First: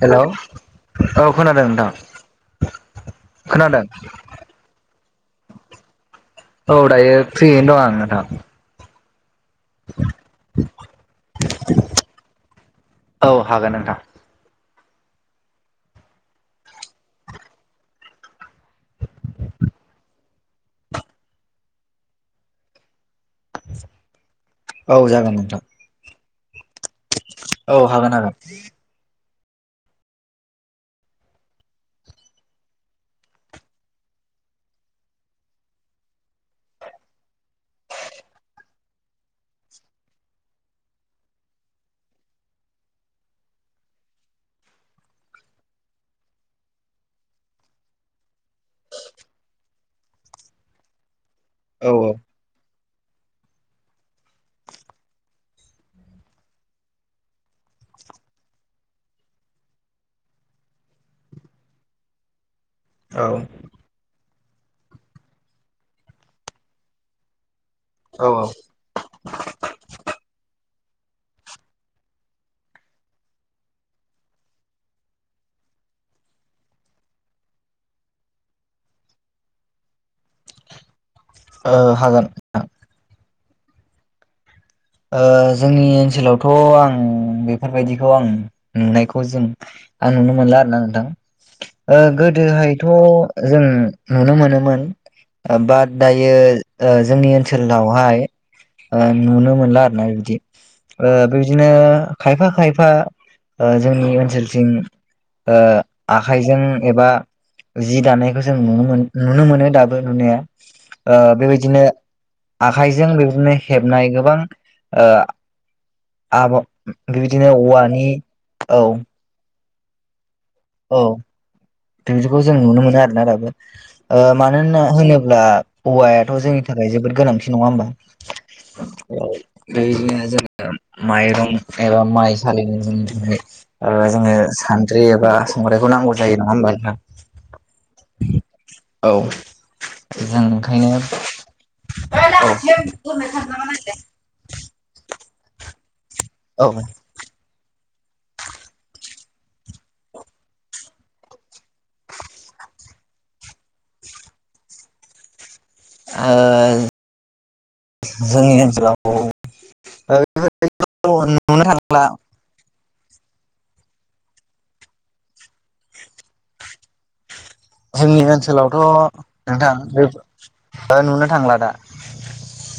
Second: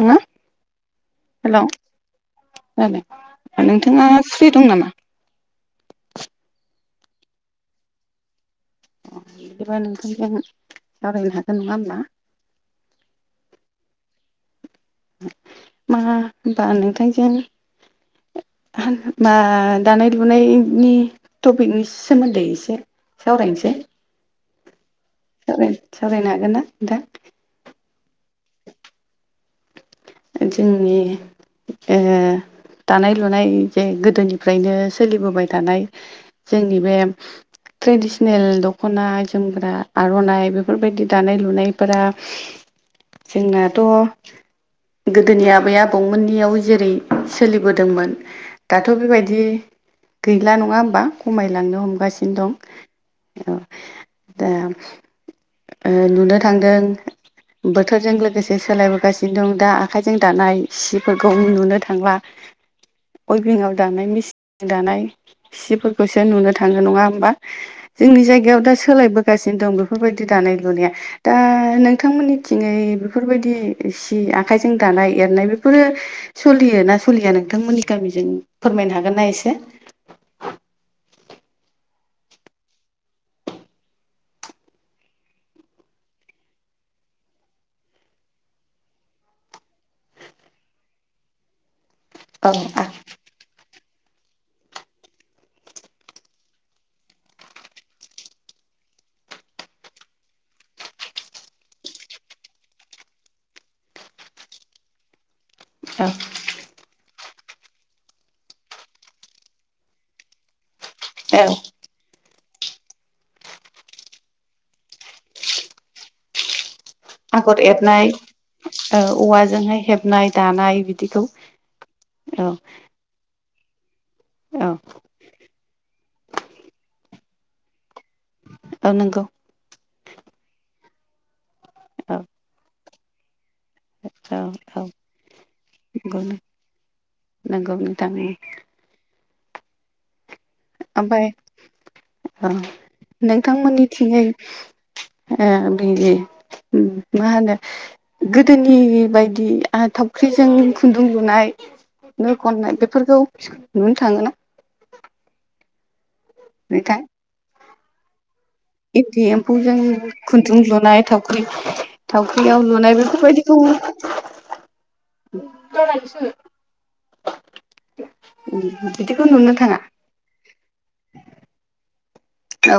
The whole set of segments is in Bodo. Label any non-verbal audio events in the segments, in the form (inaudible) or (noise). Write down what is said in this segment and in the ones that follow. हेल' औ हेलौ खोनादों नोंथां। खोनादों नोंथाङा फ्रि दं नामा? औ दायो फ्रियैनो दं आं नोंथां। बिदिबा नोंथांजों सावरायनो हागोन नङा होनोमब्ला। औ हागोन नोंथां मा होमबा नोंथांजों। मा दानाय लुनायनि टपिकनि सोमोन्दै एसे। सावरायसै। औ जागोन नोंथां। हागोन ना नोंथां? औ हागोन हागोन। जोंनि। दानाय लुनाय जे गोदोनिफ्रायनो सोलिबोबाय थानाय जोंनि बे ट्रेडिसनेल दख'ना जोमग्रा आर'नाइ बेफोरबायदि दानाय लुनायफोरा। जोंनाथ' गोदोनि आबै आबौमोननियाव जेरै सोलिबोदोंमोन दाथ' बेबायदि। गैला नङा होमबा खमायलांनो औ हमगासिनो दं। औ दा नुनो थांदों बोथोरजों लोगोसे सोलायबोगासि नो दा आखाइजों दानाय सिफोरखौ नुनो थांला। औ अइभिंव दानाय मेसिन दानाय सिफोरखौसो नुनो थाङो नङा होमबा। जोंनि औ औ जायगायाव दा सोलायबोगासिनो दं बेफोरबायदि दानाय लुनाया दा नोंथांमोननि थिङै बेफोरबायदि आखाइजों दानाय एरनाय बेफोरो सोलियो ना सलिया नोंथांमोननि गामिजों फोरमायनो हागोन। ना एसे ओ हागोन नोंथां। ओ जोंनि ओनसोलावथ' आं बेफोरबायदिखौ आं नुनायखौ जों। आं नुनो मोनला आरो ना नोंथां। (inaudible) ओ औ गोदोहायथ' आ जों। नुनो मोनोमोन बाट दायो जोंनि ओनसोलावहाय नुनो मोनला आरोना एदि। बेबायदिनो खायफा खायफा जोंनि ओनसोलथिं ओ औ आखाइजों एबा जि दानायखौ जों नुनो मोन नुनो मोनो दाबो नुनाया ओ औ बेबायदिनो आखाइजों बेबायदिनो हेबनाय गोबां आब आगर बेबायदिनो एरनाय औवानि औ औवाजोंहाय हेबनाय दानाय औ बिदिखौ बिदिखौ औ जों नुनो मोनो आरोना दाबो औ मानोना होनोब्ला औवायाथ' जोंनि थाखाय जोबोद गोनांथि नङा होमबा? औ नंगौ दा बिदिनो जोङो माइरं एबा औ माइ सालिनो जोङो आरो जोङो औ औ सानद्रि एबा संग्राइखौ नांगौ नंगौ जायो नङा होमबा नोंथां नंगौ नोंथां औ। जों ओंखायनो औ नोंथांमोननि थिङै ओ बिदि औ ओ मा होनो गोदोनि बायदि थावख्रिजों खुन्दुं लुनाय नै खननाय बेफोरखौ नुनो थाङो ना? ओ इनदि एम्फौजों खुन्दुं लुनाय ओ थावख्रि नुनो थांला थावख्रियाव लुनाय बे फोरबायदिखौ (unintelligible) जोंनि ओनसोलावथ' बिदिखौ नुनो थाङा नोंथां ओ नुनो थांला दा औ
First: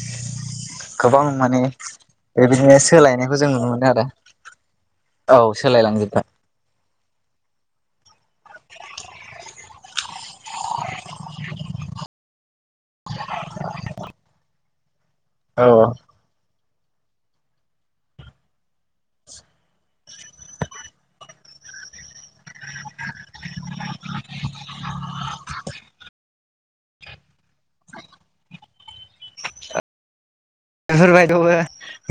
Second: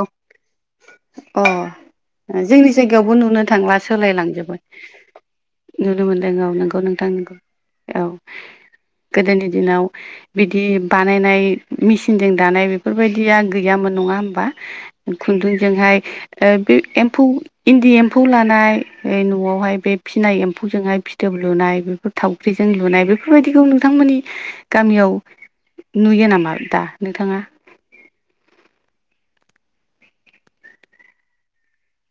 गोबां अ माने जोंनि बेबायदिनो जायगायावबो सोलायनायखौ नुनो जों थांला मोनो आरो सोलाय लांजोबबाय औ नुनो सोलायलांजोबबाय मोनदों औ नोंगौ नोंथां नोंगौ औ गोदोनि दिनाव बिदि बानायनाय मेसिनजों दानाय बेफोरबायदिया गैयामोन नङा होमबा? औ खुन्दुंजोंहाय ओ बे एम्फौ इन्दि एम्फौ लानाय न'आवहाय बे फिनाय एम्फौजोंहाय फिथोब लुनाय बेफोर थावख्रिजों लुनाय बेफोरबायदिखौ नोंथांमोननि गामियाव नुयो नामा दा नोंथाङा बेफोरबायदिबो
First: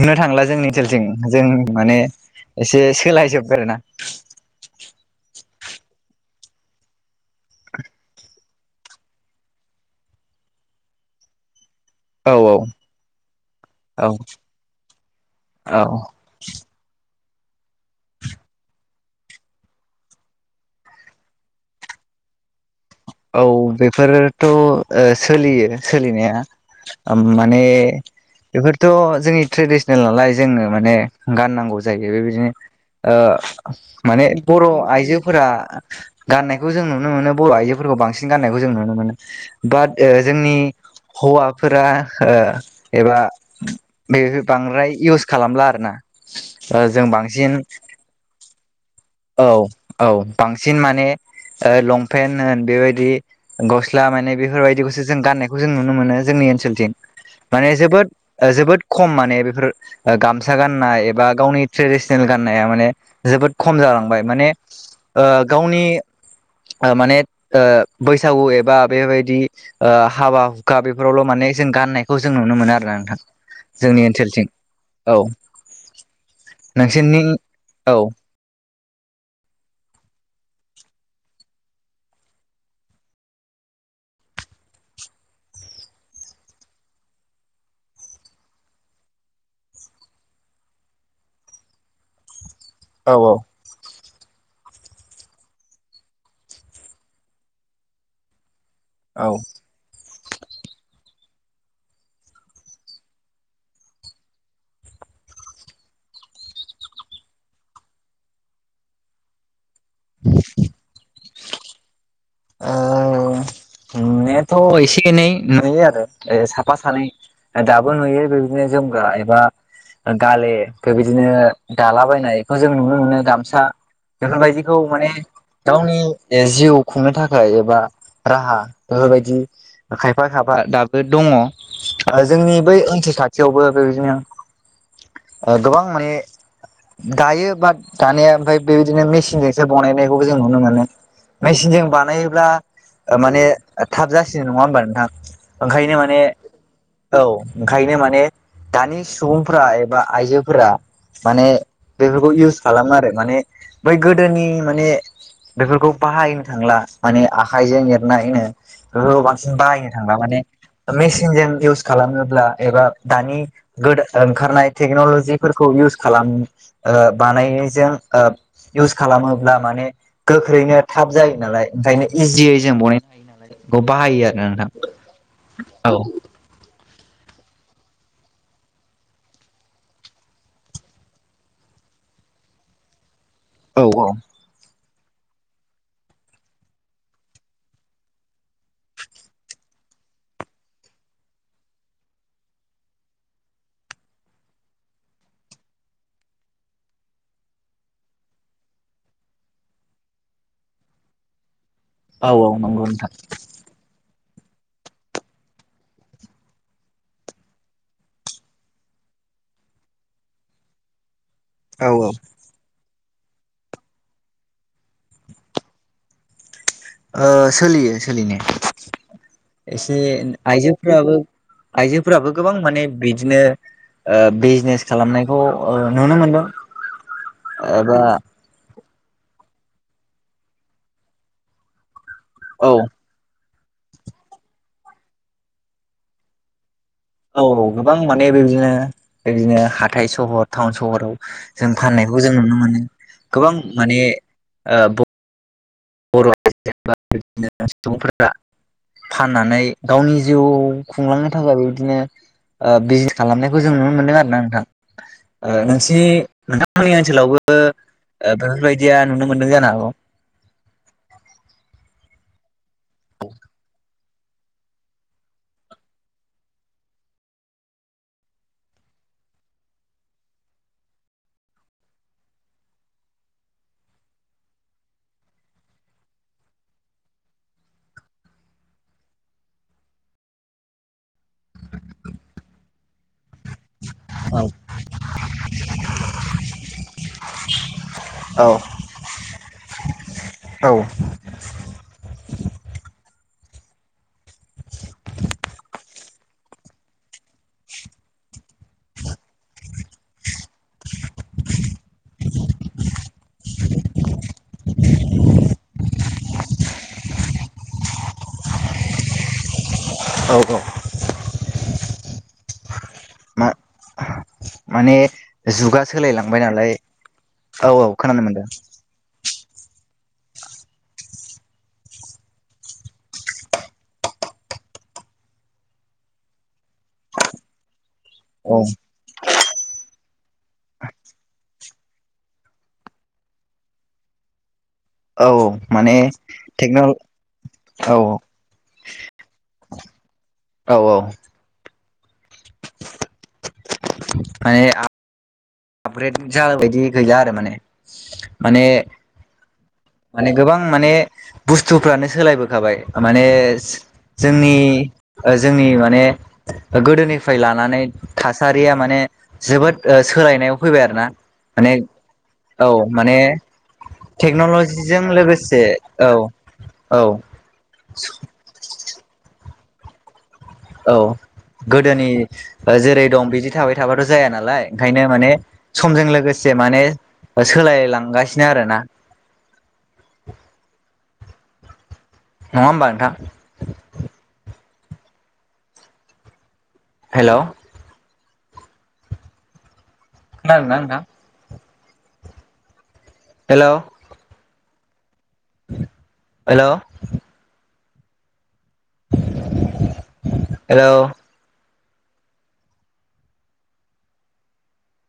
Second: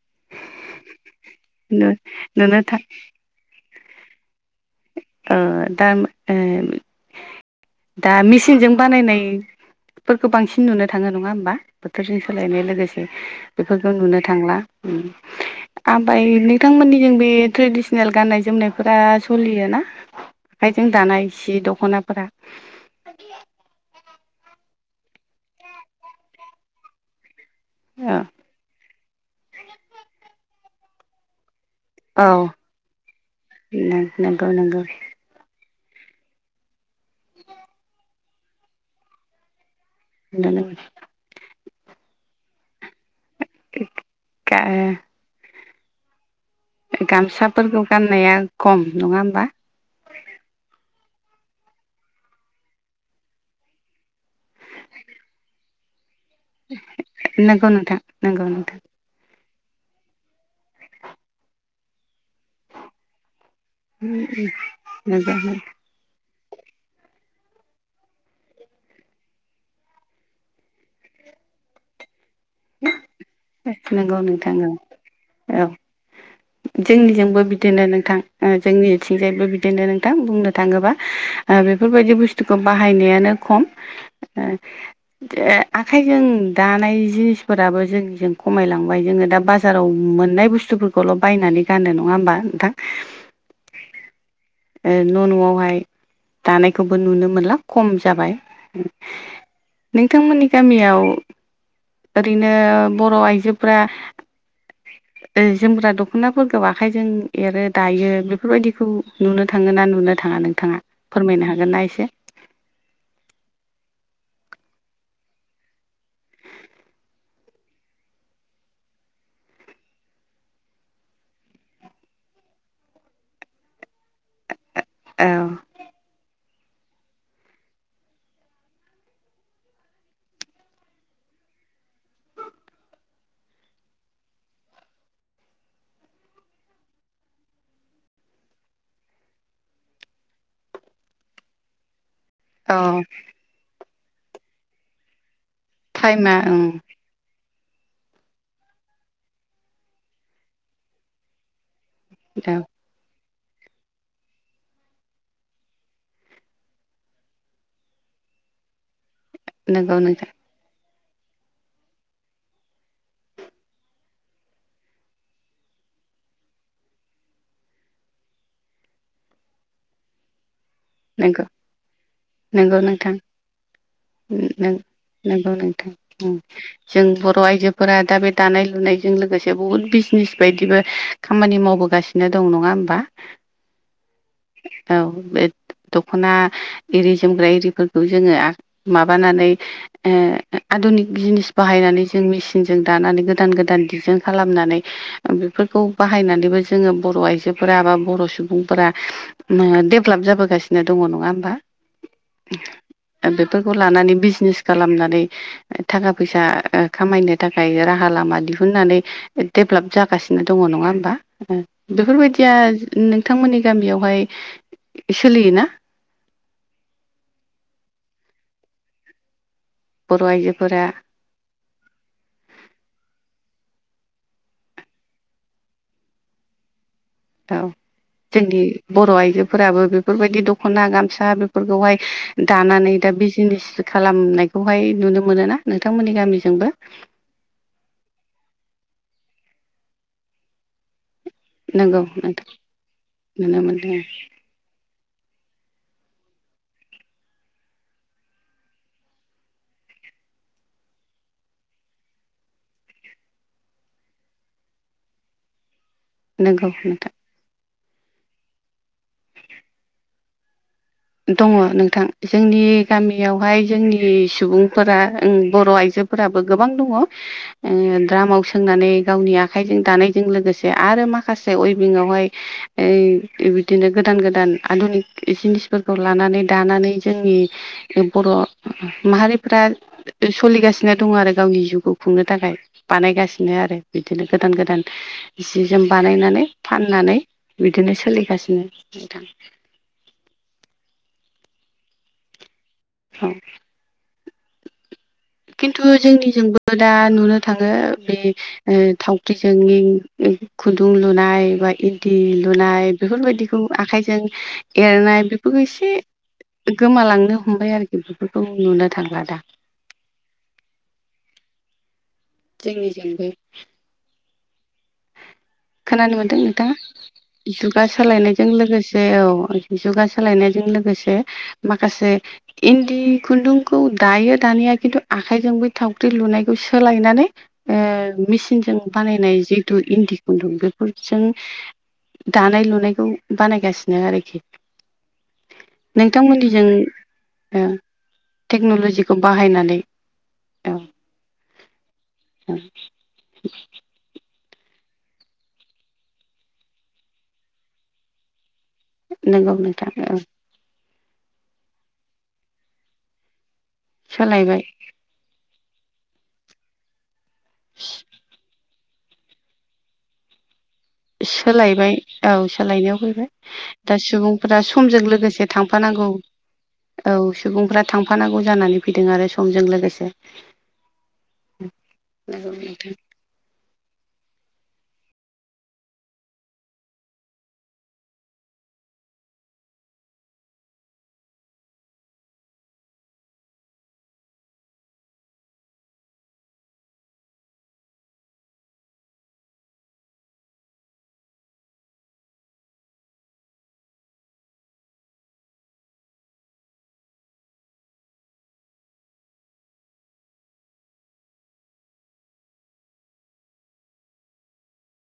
नुनो थांला जोंनि साइडथिं जों माने नुनो था एसे सोलायजोबबाय आरो ना अ दा ओ दा मेसिनजों बानायनायफोरखौ बांसिन नुनो थाङो नङा होमबा? बोथोरजों औ सोलायनाय लोगोसे बेफोरखौ औ नुनो थांला औ आमफ्राय नोंथां बिथांमोननि जों बे ट्रेडिसनेल गाननाय जोमनायफोरा सोलियोना आखाइजों दानाय सि दख'नाफोरा? औ बेफोरोथ' ओ सोलियो सोलिनाया माने औ बेफोरथ' जोंनि ट्रेडिसनेल नालाय जोङो माने गाननांगौ जा जायो औ बेबायदिनो ओ माने नंगौ बर' नंगौ आइजोफोरा गाननायखौ जों नुनो मोनो बर' आइजोफोरखौ बांसिन गाननायखौ जों नुनो मोनो। बाट ओ जोंनि हौवाफोरा ओ एबा बे बांद्राय इउस खालामला आरो ना। गामसाफोरखौ गाननाया खम नङा होन औ औ बांसिन माने ओ लंपेन्ट होन बेबायदि गस्ला माने बेफोरबायदिखौसो जों गान्नायखौ जों नुनो मोनो। जोंनि ओनसोलथिं नंगौ माने नोंथां जोबोद नंगौ ओ नोंथां जोबोद खम माने बे गामसा गाननाय एबा गावनि ट्रेडसनेल गाननाया माने जोबोद ख खम जालांबाय माने ओ नंगौ गावनि (inaudible) ओ माने ओ बैसागु एबा बेबायदि ओ हाबा हुखा बेफोरावल' माने जों गाननाय खौ जों नुनो मोनो आरोना नोंथां जोंनि नंगौ ओनसोलथिं नोंथां औ। नोंसोरनि जोंनिजोंबो बिदिनो औ नोंथां ओ जोंनि थिंजायबो बिदिनो नोंथां बुंनो थाङोबा ओ बेफोरबायदि बुस्थुखौ बाहायनायानो खम। ओ जे आखाइजों दानाय जि फोराबो जोंनिजों खमायलांबाय जोङो दा बाजाराव मोननाय बुस्थुफोरखौल' बायनानै गानो। नङा होमबा नोंथां? औ औ। ओ न' न'वावहाय दानायखौबो नुनो मोनला खम जाबाय। औ। थांमोननि गामियाव ओरैनो बर' आइजोफोरा ओ जोमग्रा दख'नाफोरखौ आखाइजों एरो दायो बेफोरबायदिखौ नुनो थाङो ना नुनो थाङा नोंथाङा फोरमायनो हागोन ना एसे? ओ नुनायाथ' एसे एनै नुयो आरो ओ साफा सानै। दाबो नुयो बेबिदिनो जोमग्रा एबा ओ गाले बेबायदिनो दालाबायनायखौ जों नुनो मोनो। गामसा बेफोरबादिखौ माने औ गावनि जिउ खुंनो थाखाय एबा राहा बेफोरबायदि खायफा खायफा दाबो दङ। ओ जोंनि बै ओनसोल खा खाथियावबो बे बादिनो (inaudible) ओ गोबां माने दायो बाट दानाया ओमफाय बेबायदिनो मेसिनजोंसो बनायनायखौबो जों नुनो मोनो। मेसिनजों बानायोब्ला औ ओ माने ओ थाब जासिनो। नङा होमबा नोंथां? ओंखायनो माने टाइमा ओं औ। ओंखायनो माने दानि सुबुंफ्रा एबा आइजोफोरा माने बेफोरखौ इउस औ खालामो आरो माने बै गोदोनि माने बेफोरखौ बाहायनो थांला माने आखाइजों ए लायनो बेफोरखौ बांसिन बाहायनो नंगौ थांला नोंथां माने ओ मेसिनजों इउस खालामनोब्ला एबा दानि गोदा ओंखारनाय टेक्नलजिफोरखौ इउ इउस खालाम ओ बानायनायजों ओ इउस खालामोब्ला माने गोख्रैनो थाब जायो नालाय ओंखायनो इजियै जों बनाय थां नों नोंगौ नोंथां औ ओं जों बर र' आइजोफोरा दा बे दानाय लुनायजों लोगोसे बुहुद बिजनिस बायदिबो खामानि मावबोगासिनो दं नङा होमबा? औ औ औ बेद दख'ना इरि जोमग्रा एरिफोरखौ जोङो आ माबानानै ओ आथ दुनिक जिनिस बाहायनानै जों मिचिनजों दानानै गोदान गोदान डिजाइन खालामनानै ओ बेफोरखौ खौ बाहायनानैबो जोङो बर' आइजोफोरा बा बर' सुबुंफोरा नुआ डेभ्लाप जाबोगासिनो दङ। नङा होमबा? औ औ नंगौ नोंथां ओ बेफोरखौ लानानै बिज निस खालामनानै थाखा फैसा ओ खामायनो थाखाय राहा लामा दिहुननानै डेभ्लाप जागासिनो दङ। नङा होमबा? ओ औ बेफोरबायदिया नोंथांमोननि गामियावहाय सोलियो ना? ओ सोलियो सोलिनाया। एसे बर' आइजोफोरा आइजोफ्राबो आइजोफोराबो गोबां माने बिदिनो ओ बिजनेस खालामनायखौ ओ नुनो मोनदों। औ एबा जोंनि बर' आइजोफोराबो बेफोरबायदि दख'ना गामसा बेफोरखौहाय औ दानानै दा बिजनेस सो खालाम नायखौहाय नुनो मोनोना नोंथांमोननि गामिजोंबो? औ औ गोबां माने बेबिदिनो बेबिदिनो हाथाय सहर टाउन सहराव जों नंगौ फाननायखौ जों नोंथां नुनो मोनो गोबां नुनो मोनदों माने ओ ब जेनबा बिदिनो सुबुंफोरा फाननानै गावनि जिउ खुंलांनो थाखाय बेबादिनो ओ बिजित खालामनायखौ जों नुनो मोन्दों आरो ना नोंथां ओ नोंसि नंगौ नोंथांंमोननि नोंथां ओनसोलावबो ओ बेफोरबायदिया नुनो मोनदों जानो हागौ। दङ' नोंथां जोंनि गामियावहाय जोंनि सुबुंफोरा ओं बर' आइजोफोराबो गोबां दङ द्रामाव सोंनानै गावनि आखाइजों दानायजों लोगोसे आरो माखासे उइभिङावहाय ओ बिदिनो गोदान गोदान आधुनिक जिनिस फोरखौ लानानै दानानै जोंनि बर' माहारिफोरा सलिगा- सिनो दं आरो गावनि जिउखौ खुंनो थाखाय बानायगा- सिनो आरो बिदिनो औ गोदान गोदान जि जोम बानायनानै फाननानै बिदिनो औ सोलिगासिनो (unintelligible) औ औ (inaudible) खिन्थु जोंनिजोंबो दा नुनो थाङो बे ओ थावख्रिजों खुन्दुं लुनाय बा इन्दि लुनाय बेफोरबायदिखौ आखाइजों एरनाय बेफोरखौ एसे गोमालांनो हमबाय आरोखि बेफोरखौ नुनो थांला दा औ औ जोंनिजोंबो माने जुगा खोनानो मोनदों सोलायलांबाय नोंथाङ नालाय औ जुगा औ खोनानो मोनदों सोलायनायजों लोगोसे औ जुगा सोलायनायजों लोगोसे माखासे इन्दि खुन्दुंखौ दायो दानाया खिन्थु आखाइजोंबो थावख्रि लुनाय सोलायनानै ओ औ मेचिनजों बानायनाय जिथु इनदि बेफोरजों दानाय लुनायखौ बानायगासिनो आरोखि औ माने टेक्न' ओम टेक्न'लजिखौ बाहायनानै औ औ (inaudible) ओमफाय आं आपग्रेड जागोन बायदि गैला आरो माने माने नंगौ नोंथां औ माने गोबां माने बुस्थुफ्रानो सोलायबोखाबाय माने जोंनि सोलायबाय जोंनि माने गोदोनिफ्राय लानानै थासारि दैया माने जोबोद सोलायनायाव फैबाय आरो ना माने सोलायबाय औ सोलायनायाव फैबाय दा सुबुंफोरा समजों टेक्न'लजिजों लोगोसे थांफानांगौ औ औ सुबुंफ्रा थांफानांगौ जानानै फैदों आरो समजों लोगोसे औ गोदोनि नंगौ नोंथां जेरै दं बिदि थाबाय थाबाथ' जाया नालाय ओंखायनो माने समजों लोगोसे माने सोलायलांगासिनो आरोना (inaudible) नङा होमबा नोंथां हेलौ खोनादों ना नोंथां? Hello hello hello